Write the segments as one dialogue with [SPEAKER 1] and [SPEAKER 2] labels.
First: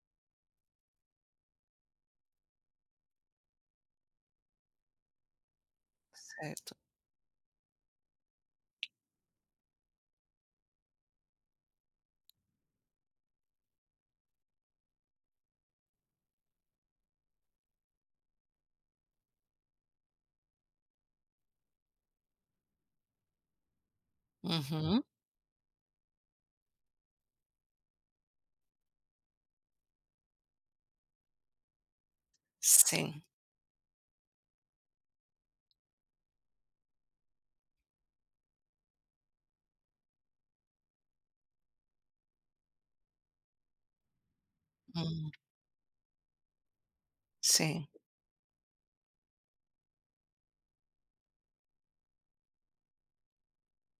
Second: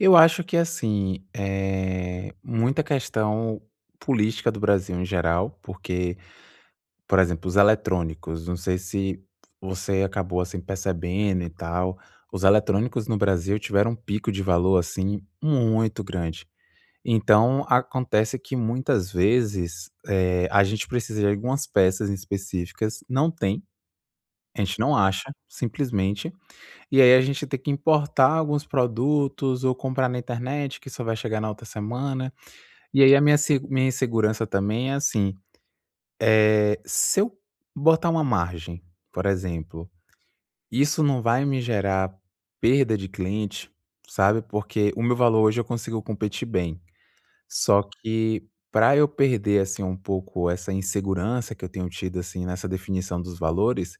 [SPEAKER 1] Eu acho que assim, eh, muita questão política do Brasil em geral. Porque,
[SPEAKER 2] Certo.
[SPEAKER 1] por exemplo, os eletrônicos, não sei se você acabou assim percebendo e tal, os eletrônicos no Brasil tiveram um pico de valor assim muito grande. Então, acontece que muitas vezes, eh, a gente precisa de algumas peças específicas, não tem, a gente não
[SPEAKER 2] Uhum.
[SPEAKER 1] acha, simplesmente. E aí a gente tem que importar alguns produtos ou comprar na internet que só vai chegar na outra semana. E aí a
[SPEAKER 2] Sim.
[SPEAKER 1] minha seg a minha insegurança também é assim, eh, se eu botar uma margem, por exemplo, isso não vai me gerar perda de cliente, sabe? Porque o meu
[SPEAKER 2] Hum.
[SPEAKER 1] valor hoje eu consigo competir bem. Só
[SPEAKER 2] Sim.
[SPEAKER 1] que, para eu perder assim um pouco essa insegurança que eu tenho tido assim nessa definição dos valores,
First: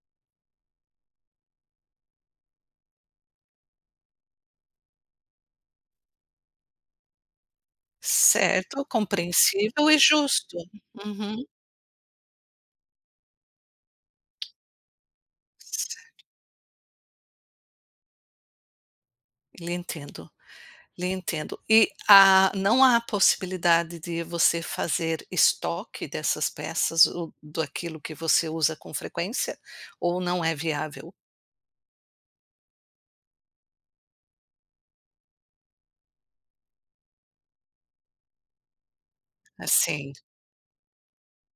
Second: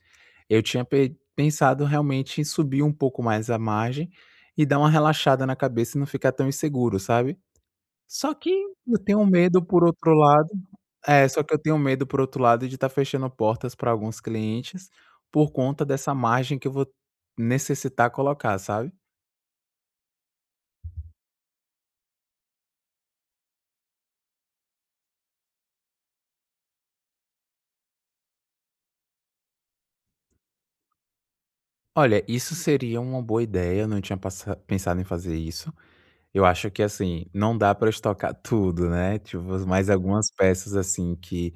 [SPEAKER 1] eu tinha pe pensado realmente em subir um pouco mais a margem e dar uma relaxada na cabeça e não ficar tão inseguro, sabe? Só que,
[SPEAKER 2] Certo,
[SPEAKER 1] eu tenho medo por
[SPEAKER 2] compreensível e
[SPEAKER 1] outro lado
[SPEAKER 2] justo.
[SPEAKER 1] é só
[SPEAKER 2] Uhum.
[SPEAKER 1] que eu tenho medo por outro lado de estar fechando portas para alguns clientes, por conta dessa margem que eu vou necessitar colocar sabe?
[SPEAKER 2] Lhe entendo lhe entendo. E há não há a possibilidade de você fazer estoque dessas peças ou daquilo que você usa com frequência, ou não é viável?
[SPEAKER 1] Olha, isso seria uma boa ideia, eu não tinha passa pensado em fazer isso. Eu acho que assim, não dá para eu estocar tudo, né? Tipo,
[SPEAKER 2] Ah,
[SPEAKER 1] mais
[SPEAKER 2] sim.
[SPEAKER 1] algumas peças, assim, que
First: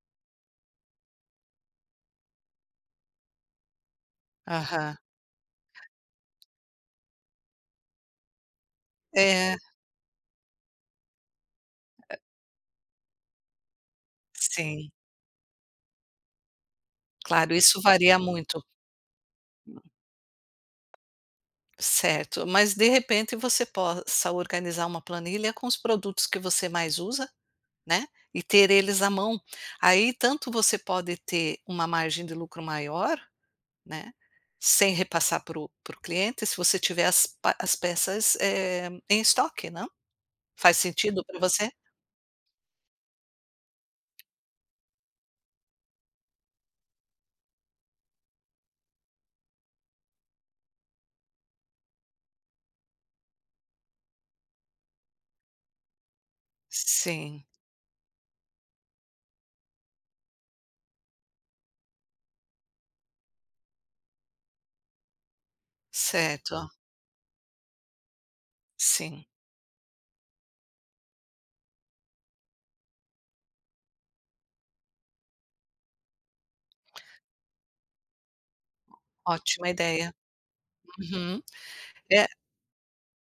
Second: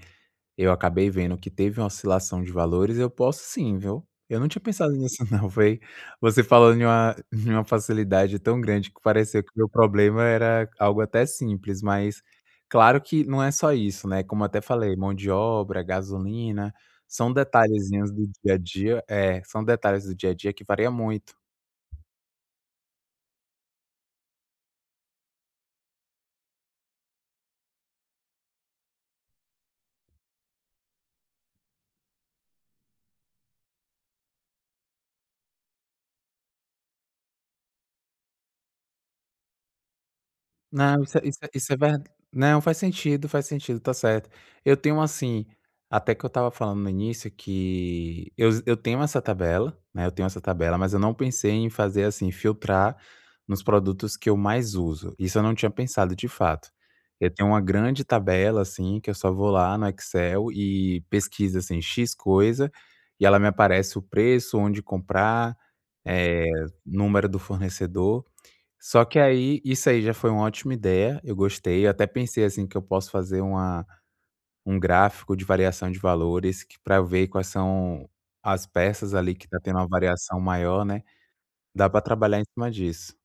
[SPEAKER 1] eu acabei vendo que teve uma oscilação de valores, eu posso sim, viu? Eu não tinha pensado
[SPEAKER 2] Aham.
[SPEAKER 1] nisso não foi, você falando em uma em uma facilidade tão grande que pareceu que
[SPEAKER 2] É.
[SPEAKER 1] meu problema era algo até simples,
[SPEAKER 2] Ah
[SPEAKER 1] mas claro que não é só isso, né, como eu até
[SPEAKER 2] Sim.
[SPEAKER 1] falei mão de obra, gasolina, são
[SPEAKER 2] Claro, isso
[SPEAKER 1] detalhezinhos
[SPEAKER 2] varia
[SPEAKER 1] do dia a
[SPEAKER 2] muito.
[SPEAKER 1] dia é, são detalhes do dia a dia que varia muito.
[SPEAKER 2] Certo, mas de repente você possa organizar uma planilha com os produtos que você mais usa, né, e ter eles à mão. Aí tanto você pode ter uma margem de lucro maior, né, sem repassar para o para o cliente, se você tiver as pe as peças em estoque não? Faz
[SPEAKER 1] Não, isso
[SPEAKER 2] sentido para
[SPEAKER 1] isso
[SPEAKER 2] você?
[SPEAKER 1] isso é ver não faz sentido faz sentido, está certo. Eu tenho assim, até que eu estava falando no início que eu eu tenho essa tabela, né, eu tenho essa tabela mas eu não pensei em fazer assim filtrar nos produtos que eu mais uso. Isso eu não tinha pensado de fato. Eu
[SPEAKER 2] Sim.
[SPEAKER 1] tenho uma grande tabela, assim, que eu só vou lá no Excel e pesquisa assim "x" coisa e ela me aparece o preço, onde comprar, eh,
[SPEAKER 2] Certo.
[SPEAKER 1] número do fornecedor. Só que
[SPEAKER 2] Sim.
[SPEAKER 1] aí, isso aí já foi uma ótima ideia, eu gostei, eu até pensei assim que eu posso fazer uma um gráfico de variação de valores que para eu ver quais são as peças ali que está
[SPEAKER 2] Ótima
[SPEAKER 1] tendo uma
[SPEAKER 2] ideia.
[SPEAKER 1] variação maior, né.
[SPEAKER 2] Uhum,
[SPEAKER 1] Dá para
[SPEAKER 2] é
[SPEAKER 1] trabalhar em cima disso.